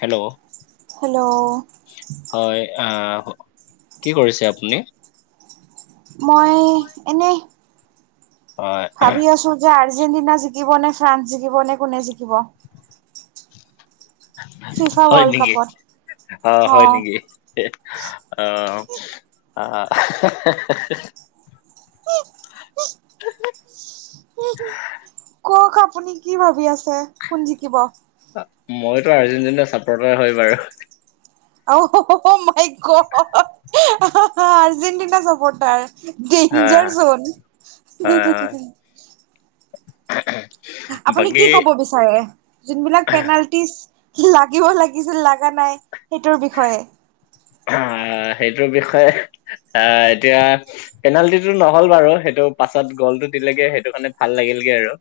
Hello hello হয় আহ কি কৰিছে আপুনি? মই এনেই। হয়। ভাবি আছোঁ যে আৰ্জেণ্টিনা জিকিবনে ফ্ৰান্স জিকিব নে কোনে জিকিব। ফিফা হয় ৱৰ্ল্ড নেকি, কাপত অ হয় নেকি? অ [unintelligible] হ [unintelligible] ক খা [unintelligible] আপুনি কি ভাবি আছে কোন জিকিব? মইতো আৰ্জেণ্টিনাৰ চাপৰ্টাৰ হয় বাৰু। অহ হ হ মাই গদ আৰ্জেণ্টিনা চাপৰ্টাৰ। হয় ডেঞ্জাৰ হয় হয় জন। আপুনি বাকী কি ক'ব বিচাৰে যোনবিলাক পেনাল- ইচ লাগিব লাগিছিল লাগা নাই সেইটোৰ বিষয়ে। আহ সেইটোৰ বিষয়ে আহ এতিয়া- পেনাল্টিটো নহল বাৰু সেইটো পাছত গ'লটো দিলেগে সেইটো কাৰণে ভাল লাগিলগে আৰু।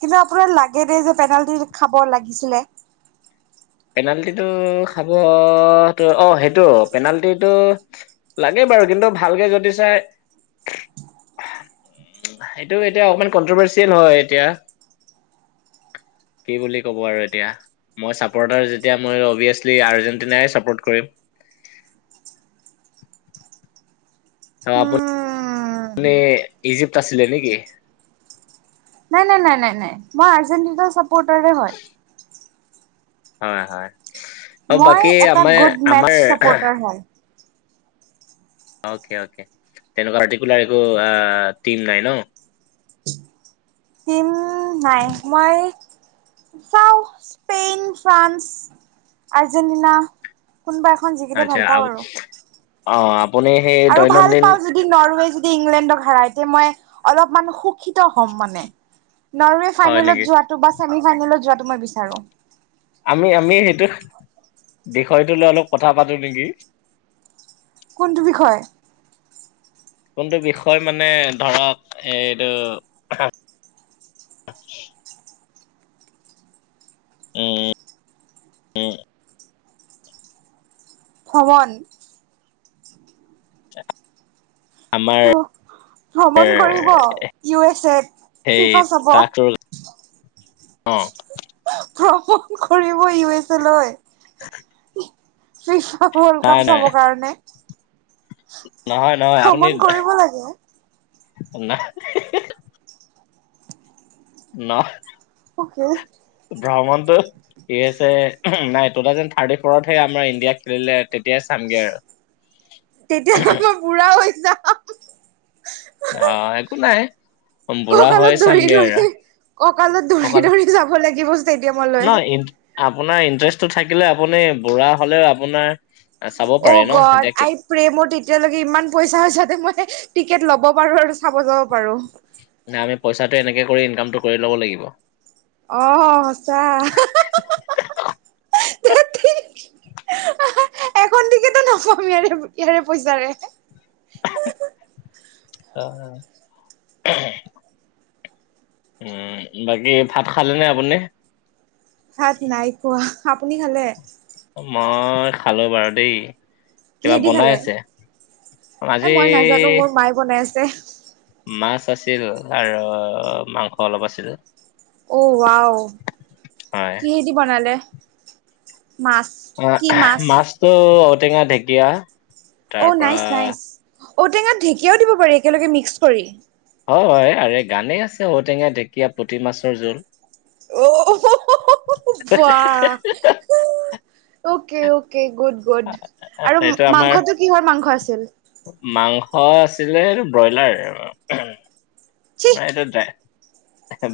কিন্তু আপোনাৰ লাগে দেই যে পেনাল্টি খাব লাগিছিলে। পেনাল্টিটো খাব অ সেইটো পেনাল্টিটো- লাগে বাৰু কিন্তু ভালকে যদি চাই- [inaudible] সেইটো এতিয়া অকমান কনট্ৰভাৰ্চিয়েল হয় এতিয়া। কি বুলি কব আৰু এতিয়া মই চা। পৰ্টাৰ যেতিয়া মই অবিয়েচলি আৰ্জেণ্টিনাই ছাপৰ্ট কৰিম। উম আপুনি ইজিপ আছিলে নেকি? নাই নাই নাই নাই নাই মই আৰ্জেণ্টিনা চাপৰ্টাৰে হয়। হয় হয় অ মই বাকী এটা আমাৰ গুড মেচ আমাৰ- চাপৰ্টাৰ হয়। অকে অকে তেনেকুৱা পাৰটিকুলাৰ একো টিম নাই ন। হিম- নাই মই। চাওঁ স্পেইন, ফ্ৰান্স, আৰ্জেণ্টিনা। কোনোবা এখন জিকিলে আচ্ছা ভাল পাওঁ আপ- আৰু। অ আপুনি সেই আৰু ভাল দৈনন্দিন। পাওঁ যদি নৰৱে যদি ইংলেণ্ডক হেৰাই তেয়া মই অলপমান সুখিত হ'ম মানে। নৰৱে হয় ফাইনেলত নেকি? যোৱাটো বা ছেমি ফাইনেলত যোৱাটো মই বিচাৰো। আমি আমি সেইটো বিষয়টো লৈ অলপ কথা পাতো নেকি। কোনটো বিষয়। কোনটো বিষয় মানে ধৰক এইটো। উম উম। ভ্ৰমণ। আ। [inaudible] অ ভ্ৰমণ কৰিব ইউ এছ এ ফিফা চাব। অহ। হ ভমণ কৰিব ইউ এছ লৈ। [inaudible] বিশ্ব ৱৰ্ল্ড নাই কাপ নাই। চাবৰ কাৰণে। নহয় নহয় আপুনি ভ্ৰমণ কৰিব লাগে নাই হে হে। ন হ। [unintelligible] অকে। ৰামণন্ত। ইয়েছে উহ ম নাই টু থাউজেণ্ড থাৰ্টি ফৰত সে আমাৰ ইণ্ডিয়া খেলিলে তেতিয়াই চামগে আৰু। তেতিয়া আক বুঢ়া হৈ যাম। অ একো নাই বুঢ়া হয় চামগে আৰু। ককালত ধৰি অকল ধৰি যাব লাগিব ষ্টেডিয়ামলৈ। নহয় আপোনাৰ ইন্টাৰেষ্টটো থাকিলে আপুনি বুঢ়া হলেও আপোনাৰ। চাব অ পাৰে ন গদ। এতিয়া কি প্ৰেমৰ তেতিয়ালৈকে ইমান পইচা যাতে মই টিকেট লব পাৰো আৰু চাব যাব পাৰো। না আমি পইচাটো এনেকে কৰি ইনকামটো কৰি ল'ব লাগিব। অ সঁচা হা হা। কিতো নকবি আৰু ইয়াৰে পইচাৰে উম হু। অ উম বাকী ভাত খালে নে আপুনি। ভাত নাই খোৱা আপুনি খালে? মই খালো বাৰু দেই। কিবা কিহেদি বনাই খালে এ আছে, আজি মই নাজানো মোৰ - মায়ে বনাই আছে। মাছ আছিল আৰু মাংস অলপ আছিল। অঔ আও হয়। কিহেদি বনালে মাছ? অ কি আহ মাছ মাছটো ঔটেঙা ঢেকীয়া। তাৰ অঁ পৰা নাইচ নাইচ ঔটেঙাত ঢেঁকীয়াও দিব পাৰি একেলগে মিক্স কৰি। হয় হয় আৰে গানেই আছে ঔটেঙা ঢেকীয়া পুথি মাছৰ জোল। অ হ হ হ বা অকে অকে গুড গুড আৰু এইটো আমাৰ মাংসটো কিহৰ মাংস আছিল? মাংস আছিলে ব্ৰইলাৰ, উমহ। চি! সেটো ডাই,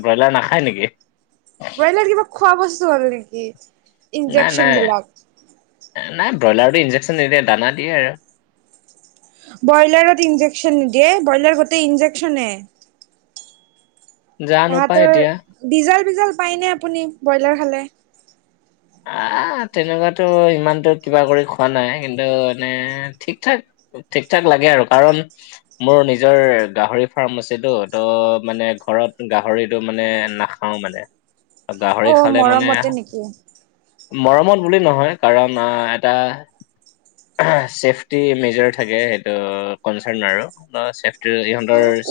ব্ৰইলাৰ নাখায় নেকি? ব্ৰইলাৰ কিবা খোৱা বস্তু হ'ল নেকি? নাই ইনজেকচন নাই, বিলাক নাই ব্ৰইলাৰটো ইন্জেকচন নিদিয়ে দানা দিয়ে। ব্ৰইলাৰত ইঞ্জেকশ্যন নিদিয়ে ব্ৰইলাৰ গোটেই ইঞ্জেকশ্যনে। জানো পাই তাহাঁতৰ এতিয়া বিজল বিজল পাইনে আপুনি ব্ৰইলাৰ খালে? আহ তেনেকুৱাতো ইমানতো কিবা কৰি খোৱা নাই কিন্তু এনে ঠিক ঠাক। ঠিক ঠাক লাগে আৰু কাৰণ মোৰ নিজৰ গাহৰি ফাৰ্ম আছেতো ত' মানে ঘৰত গাহৰিটো মানে না নাখাওঁ মানে। গাহৰি অ' খালে মানে মৰমতে নেকি? মৰমত বুলি নহয় কাৰণ আহ এটা ছেফটি মেজৰ থাকে সেইটো কনচাৰ্ণ আৰু অহ চেফটিৰ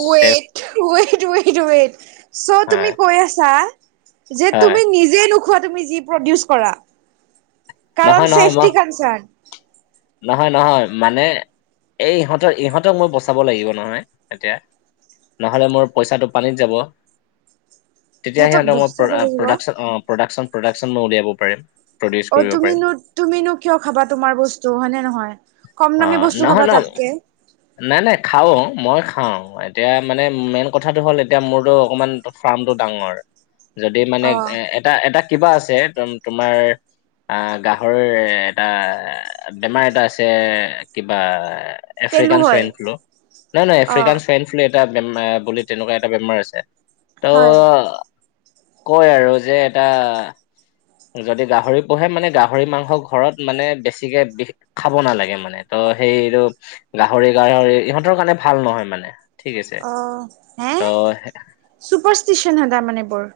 ৱেইট ৱেইট ৱেইট ৱেইট চ' তুমি হয় কৈ আছা যে হয় তুমি নিজে নোখোৱা তুমি যি প্ৰডিউচ কৰা। কাৰণ নহয় নহয় মই চেফ্টি কন্টচান। নহয় নহয় মানে, এই ইহঁতক ইহঁতক মই বচাব লাগিব নহয় এতিয়া। নহলে মোৰ পইচাটো পানীত যাব। তেতিয়া সিহঁতক মই বচাব প্ৰ লাগিব অ প্ৰডাকচন প্ৰডাকচন প্ৰডাকশ্যন মই উলিয়াব পাৰিম। প্ৰডিউচ অ কৰিব পাৰিম। তুমিনো, তুমিনো কিয় খাবা তোমাৰ বস্তু হয়নে নহয়? কম দামী অ' বস্তু নহয় ন খাবা তাতকে। নাই নাই খাওঁ, মই খাওঁ এতিয়া মানে মেইন কথাটো হ'ল এতিয়া মোৰো অকমান ফাৰ্মটো ডাঙৰ। [inaudible] যদি মানে অ এ এ। এটা এটা কিবা আছে একদম তোমাৰ আহ গাহৰিৰে এটা বেমাৰ এটা আছে কিবা পেলু এফ্ৰিকান হয় সোয়ান ফ্লু, নাই নাই অ এফ্ৰিকান সাইন ফ্লু এটা বে তেনেকুৱা এটা বেমাৰ আছে, ত' হয় কয় আৰু যে এটা যদি গাহৰি পোহে মানে গাহৰি মাংস ঘৰত মানে বেছি বেছিকে বি খাব নালাগে মানে ত' সেইৰো গাহৰি গাহৰি ইহঁতৰ কাৰণে ভাল নহয় মানে ঠিক আছে, অ হে ত' চুপাৰষ্টিচন সেটা মানে বৰ।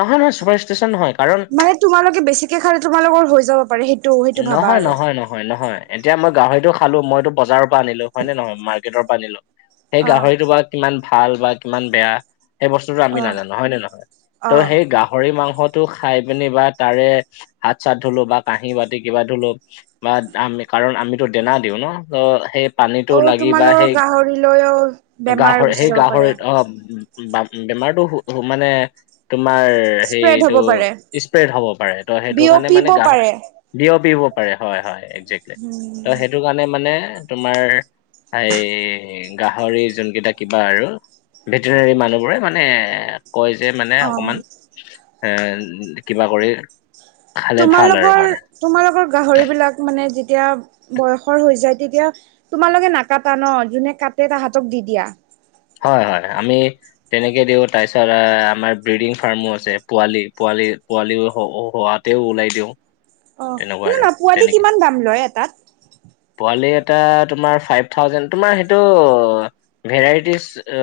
নহয় নহয় চুপাৰ ষ্টেচন নহয় কাৰণ মানে তোমালোকে বেছিকে খালে তোমালোকৰ হৈ যাব পাৰে সেইটো সেইটো ভাবা নহয় আৰু নহয় নহয়। নহয় নহয় এতিয়া মই গাহৰিটো খালো মইতো বজাৰৰ পৰা আনিলো হয় নে নহয় মাৰ্কেটৰ পৰা আনিলো সেই অ গাহৰিটো বা কিমান ভাল বা কিমান বেয়া সেই বস্তুটো আমি অ নাজানো হয় নে নহয় ত' অ সেই গাহৰি মাংসত টো খাই পিনি বা তাৰে হাত-চাত ধুলো বা কাঁহি বা কিবা ধুলো বা আমি কাৰণ আমিতো দেনা দিওঁ ন ত সেই পানীটো অ' লাগি বা তোমালোকৰ সেই গাহৰিলৈও বেমাৰ গাহৰি গুচি সেই যাব পাৰে। গাহৰি অ বা বেমাৰটো হু হু মানে তোমাৰ স্প্ৰেড সেইটো হ'ব পাৰে, স্প্ৰেড হব পাৰে ত' সেইটো কাৰণে বিয়পিব মানে গাহ পাৰে। বিয়পিব পাৰে হয় হয় একজেক্টলি, ত' সেইটো কাৰণে মানে তোমাৰ এই গাহৰি যোনকেইটা কিবা আৰু ভেটেনেৰী মানুহবোৰে মানে এ কয় যে মানে অকমান, অ' এ কিবা কৰি খালে ভাল আৰু তোমালোকৰ মানে। তোমালোকৰ গাহৰি বিলাক মানে যেতিয়া বয়সৰ হৈ হৈ যায়, তেতিয়া তোমালোকে নাকাটা ন যোনে কাটে তাহাঁতক দি দিয়া। হয় হয় আমি তেনেকে দিওঁ। তাৰপিছত এ আমাৰ ব্ৰিডিং ফাৰ্মো আছে পোৱালি পোৱালি পোৱালিও হ হোৱাত তেওঁ ওলাই দিওঁ। অহ, তেনেকুৱা আৰু শুনানা পোৱালি তেনেকে কিমান দাম লয় এটাত? পোৱালি এটা তোমাৰ ফাইপ থাওজেন তোমাৰ সেইটো ভেৰাইটি চা এ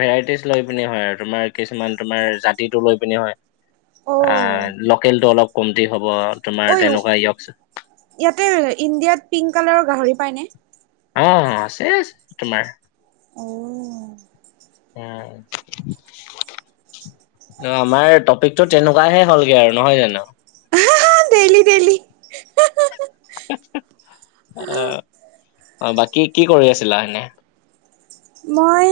ভেৰাইটিজ লৈ পিনে হয় আৰু তোমাৰ কিছুমান তোমাৰ জাতিটো লৈ পিনি হয়। আ অ' লোকেল টো অলপ কমতি হ'ব ঐ তোমাৰ তেনেকুৱাই ইকচোন ইয়াতে ইণ্ডিয়াত পিংক কালাৰৰ গাহৰি পায়নে? অ আছে আ তোমাৰ। অ। উম। অহ। অ আমাৰ টপিকটো তেনেকুৱাহে হ'লগে আৰু নহয় জানো আ হা হা দেইলি দেইলি। অ, অ বাকী কি কৰি আছিলা এনে? মই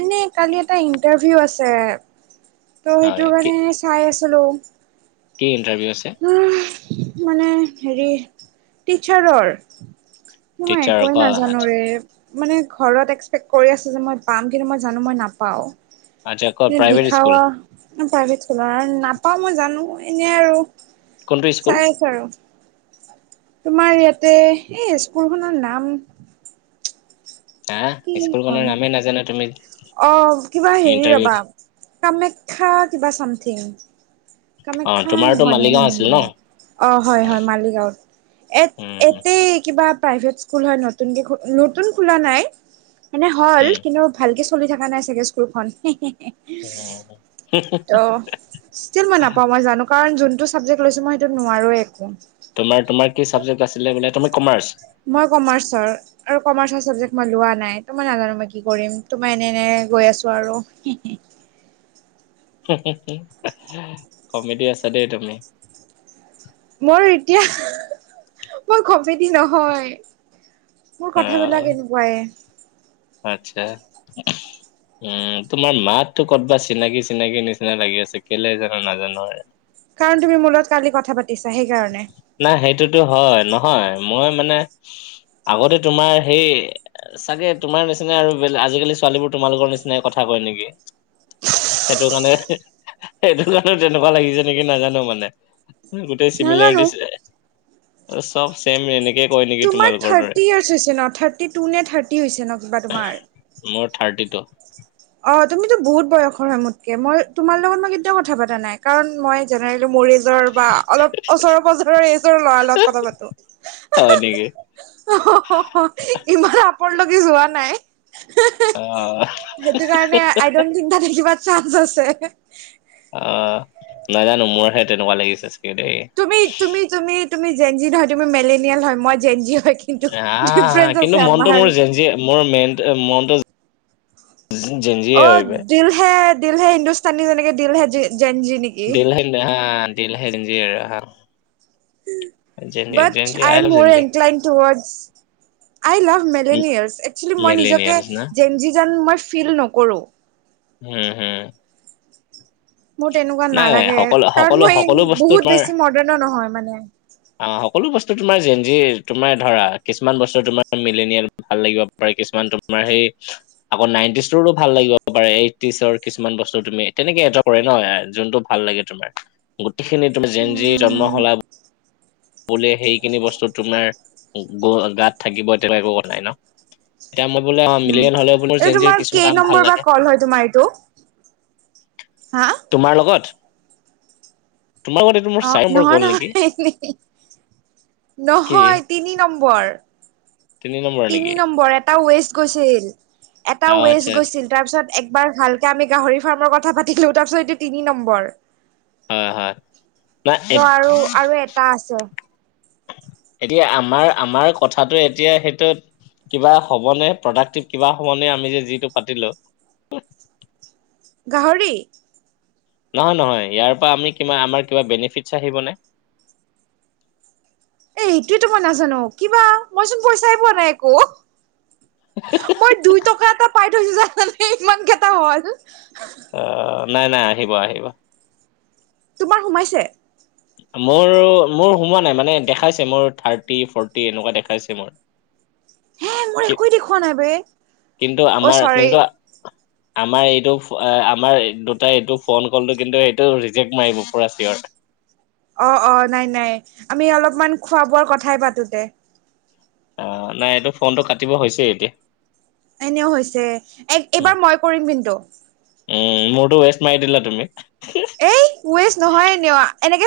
এনে নে, কালি এটা ইণ্টাৰভিউ আছে। ত হয় সেইটোৰ কি কাৰণে চাই আছিলোঁ। কি ইণ্টাৰভিউ আছে? উমহ, মানে হেৰী টিচাৰৰ। মই টিচাৰ একোৱে ক নাজানো আচ্ছা ৰে। মানে ঘৰত এক্সপেক্ট কৰি আছে যে মই পাম কিন্তু মই জানো মই নাপাওঁ। আচ্ছা ক এনে প্ৰাইভেট স্কুল দিখাৱা প্ৰাইভেট স্কুলৰ নাপাওঁ মই জানো এনে আৰু। কোনটো স্কুল চাই আছোঁ আৰু। তোমাৰ ইয়াতে এই স্কুলখনৰ নাম। হা কি এইখন স্কুলখনৰ নামেই নাজানা তুমি অ কিবা হেৰী ইণ্টাৰভিউ ৰবা। কামাখ্যা কিবা চামথিং অ কামাখ্যা তোমাৰতো নহয় মালিগাঁও নহয় আছিল ন নহয়। অঁ হয় হয় মালি গাঁৱত। এত উম, এতেই কিবা প্ৰাইভেট স্কুল হয় নতুনকে খো নতুন খোলা নাই। মানে হ'ল উম, কিন্তু ভালকে চলি থকা নাই চাগে স্কুলখন। হে হে। উম। হোমহ হোমহ হোমহ। ষ্টিল মই নাপাওঁ মই জানো কাৰণ যোনটো ছাবজেক্ট লৈছোঁ মই সেইটো নোৱাৰোঁৱেই একো। তোমাৰ তোমাৰ কি ছাবজেক্ট আছিলে বোলে? তুমি কমাৰ্চ? মই কমাৰ্চৰ। আৰু কমাৰ্চৰ ছাবজেক্ট মই লোৱা নাই। ত' মই নাজানো মই কি কৰিম ত' মই এনে এনেই গৈ আছোঁ আৰু, হে হে। হোমহ হোমহ হো, কমেডি আছা দেই তুমি। মোৰ এতিয়া মই কমেডি নহয়। মোৰ কথাবিলাক এনেকুৱায়ে। আতচ্ছা। উম, তোমাৰ মাতটো ক'তবা চিনাকি চিনাকি নিচিনা লাগি আছে কেলে জানো নাজানো আৰু। কাৰণ তুমি মোৰ লগত কালি কথা পাতিছা সেইকাৰণে। নাই সেইটোতো হয় নহয় মই মানে আগতে তোমাৰ সেই। চাগে তোমাৰ নিচিনা আৰু বেলে আজিকালি ছোৱালীবোৰ তোমালোকৰ নিচিনাই কথা কয় নেকি সেইটো কাৰণে সেইটো কাৰণে তেনেকুৱা লাগিছে নেকি নেজানো মানে। চিমিলাৰ নাজানো দিছে আৰু চব চেম এনেকে। কয় নেকি তোমাৰ তোমালোকৰ দৰে থাৰ্টি ইয়াৰ্চ হৈছে ন থাৰ্টি টু নে থাৰ্টি হৈছে ন কিবা তোমাৰ? মোৰ থাৰ্টি টু। অ তুমিটো বহুত বয়সৰ হয় মোতকে মই তোমাৰ লগত মই কেতিয়াও কথা পতা নাই। কাৰণ মই জেনেৰেলি মোৰ এইজ ৰবা অলপ ওচৰ পজৰৰ এইযোৰ ল'ৰাৰ লগত কথা হয় নেকি? পাতোঁ', হো-হো-হো, ই', ইমান আপৰ লগি যোৱা নাই হি়ঃ-হিঃ', অহ', সেইটো কাৰণে আই ডনট থিংক তাতে কিবা চান্স আছে', অ', নাজানোঁ মোৰহে তেনেকুৱা লাগিছে চাগে দেই', তুমি- তুমি- তুমি- তুমি, জেন জী নহয় তুমি মেলেনিয়াল হয় মই জেন জী হয়', কিন্তু আৰে, হা-অঅ', ডিফাৰেন্ঞ্চ আছে কিন্তু মনটো মোৰ আমাৰ জেন জী, মোৰ মেন', ত মনটো, জেন জীয়ে অ হয় বে', দিল হে', দিল হে হিন্দুস্তানী যেনেকে দিল হে জেন জী নেকি? দিল হে না‌ দিল হে জেন জীৰ হা', জেঞ্জি বাট জেঞ্জি আই এম লাভ মোৰ জেঞ্জি। ইনক্লাইণ্ড টোৱাৰ্ডছ', আই লাভ মেলেনিয়াৰছ, একচুৱেলি মই নিজকে মিলেনিয়েলছ না জেন জী যেন মই ফিল নকৰোঁ', হম', হুম', মোৰ তেনেকুৱা নাই নালাগে সকলো কাৰণ সকলো মই সকলো বস্তু বহুত তোমাৰ বেছি মডাৰ্ণো নহয় মানে', অ', সকলো বস্তু তোমাৰ জেন জী'ৰ তোমাৰ ধৰা কিছুমান বস্তু তোমাৰ মিলেনিয়াৰ', ভাল লাগিব পাৰে কিছুমান তোমাৰ সেই', আকৌ নাইনটিজৰো ভাল লাগিব পাৰে এইটিচৰ কিছুমান বস্তু তুমি তেনেকে এটা', কৰে ন', যোনটো ভাল লাগে তোমাৰ গোটেইখিনি তুমি জেন জী জন্ম উম হলা বু', বোলে, সেইখিনি বস্তু তোমাৰ গ, গাত থাকিব তেনেকে হোৱা নাই ন', এতিয়া মই বোলে অ', উম মিলেনিয়াৰ হলেও বোলে এইটো জেন জী'ৰ তোমাৰ কিছুমান কেই কাম নম্বৰ ভাল বা লাগে', কল হয় তোমাৰ এইটো? হা', তোমাৰ লগত? তোমাৰ লগত এইটো মোৰ চাৰি নম্বৰ গ'ল নেকি? হি়ঃ-হিঃ', কি নহয়, তিনি নম্বৰ', তিনি নম্বৰ তিনি নেকি নম্বৰ, এটা ৱেষ্ট গৈছিল, এটা অ আচ্ছা ৱেষ্ট আচ্ছা গৈছিল ', তাৰ পিছত একবাৰ ভালকে আমি গাহৰি ফাৰ্মৰ কথা পাতিলোঁ তাৰপিছত এইটো তিনি নম্বৰ', হয় হয় নাই ত', আৰু, আৰু এটা আছে', এতিয়া আমাৰ, আমাৰ কথাটো এতিয়া সেইটোত', কিবা হ'বনে, প্ৰডাক্টিভ কিবা হ'বনে আমি যে যিটো পাতিলোঁ', গাহৰি? নহয়', নহয়', ইয়াৰ পৰা আমি কিবা আমাৰ কিবা বেনিফিটছ আহিবনে? এ সেইটোতো মই নাজানোঁ, কিবা মই চোন পইচাই পোৱা নাই একো', [unintelligible] মই দুই টকা এটা পাই থৈছোঁ, জানানে ইমান কেইটা হ'ল', অ', নাই-নাই, আহিব -আহিব', তোমাৰ সোমাইছে? মোৰ, মোৰ সোমোৱা নাই মানে দেখাইছে মোৰ থাৰ্টি ফৰ্টি এনেকুৱা দেখাইছে মোৰ', হে', মোৰ কি একোৱ দেখুৱা নাই বেই', কিন্তু আমাৰ চিন্তা', আমাৰ এইটো, আমাৰ দুটাই এইটো ফোন কলটো কিন্তু এইটো ৰিজেক্ট মাৰিব পুৰা চিৱৰ', অ', - অ', নাই- নাই, আমি অলপমান খোৱা বোৱাৰ কথাই পাতো দে', অ', নাই, এইটো ফোনটো কাটিব হৈছেই এতিয়া', এনেও হৈছে, এক এইবাৰ মই কৰিম কিন্তু', উম', মোৰতো ৱেষ্ট মাৰি দিলা তুমি, কি? এই, ৱেষ্ট নহয় এনেও, এনেকে',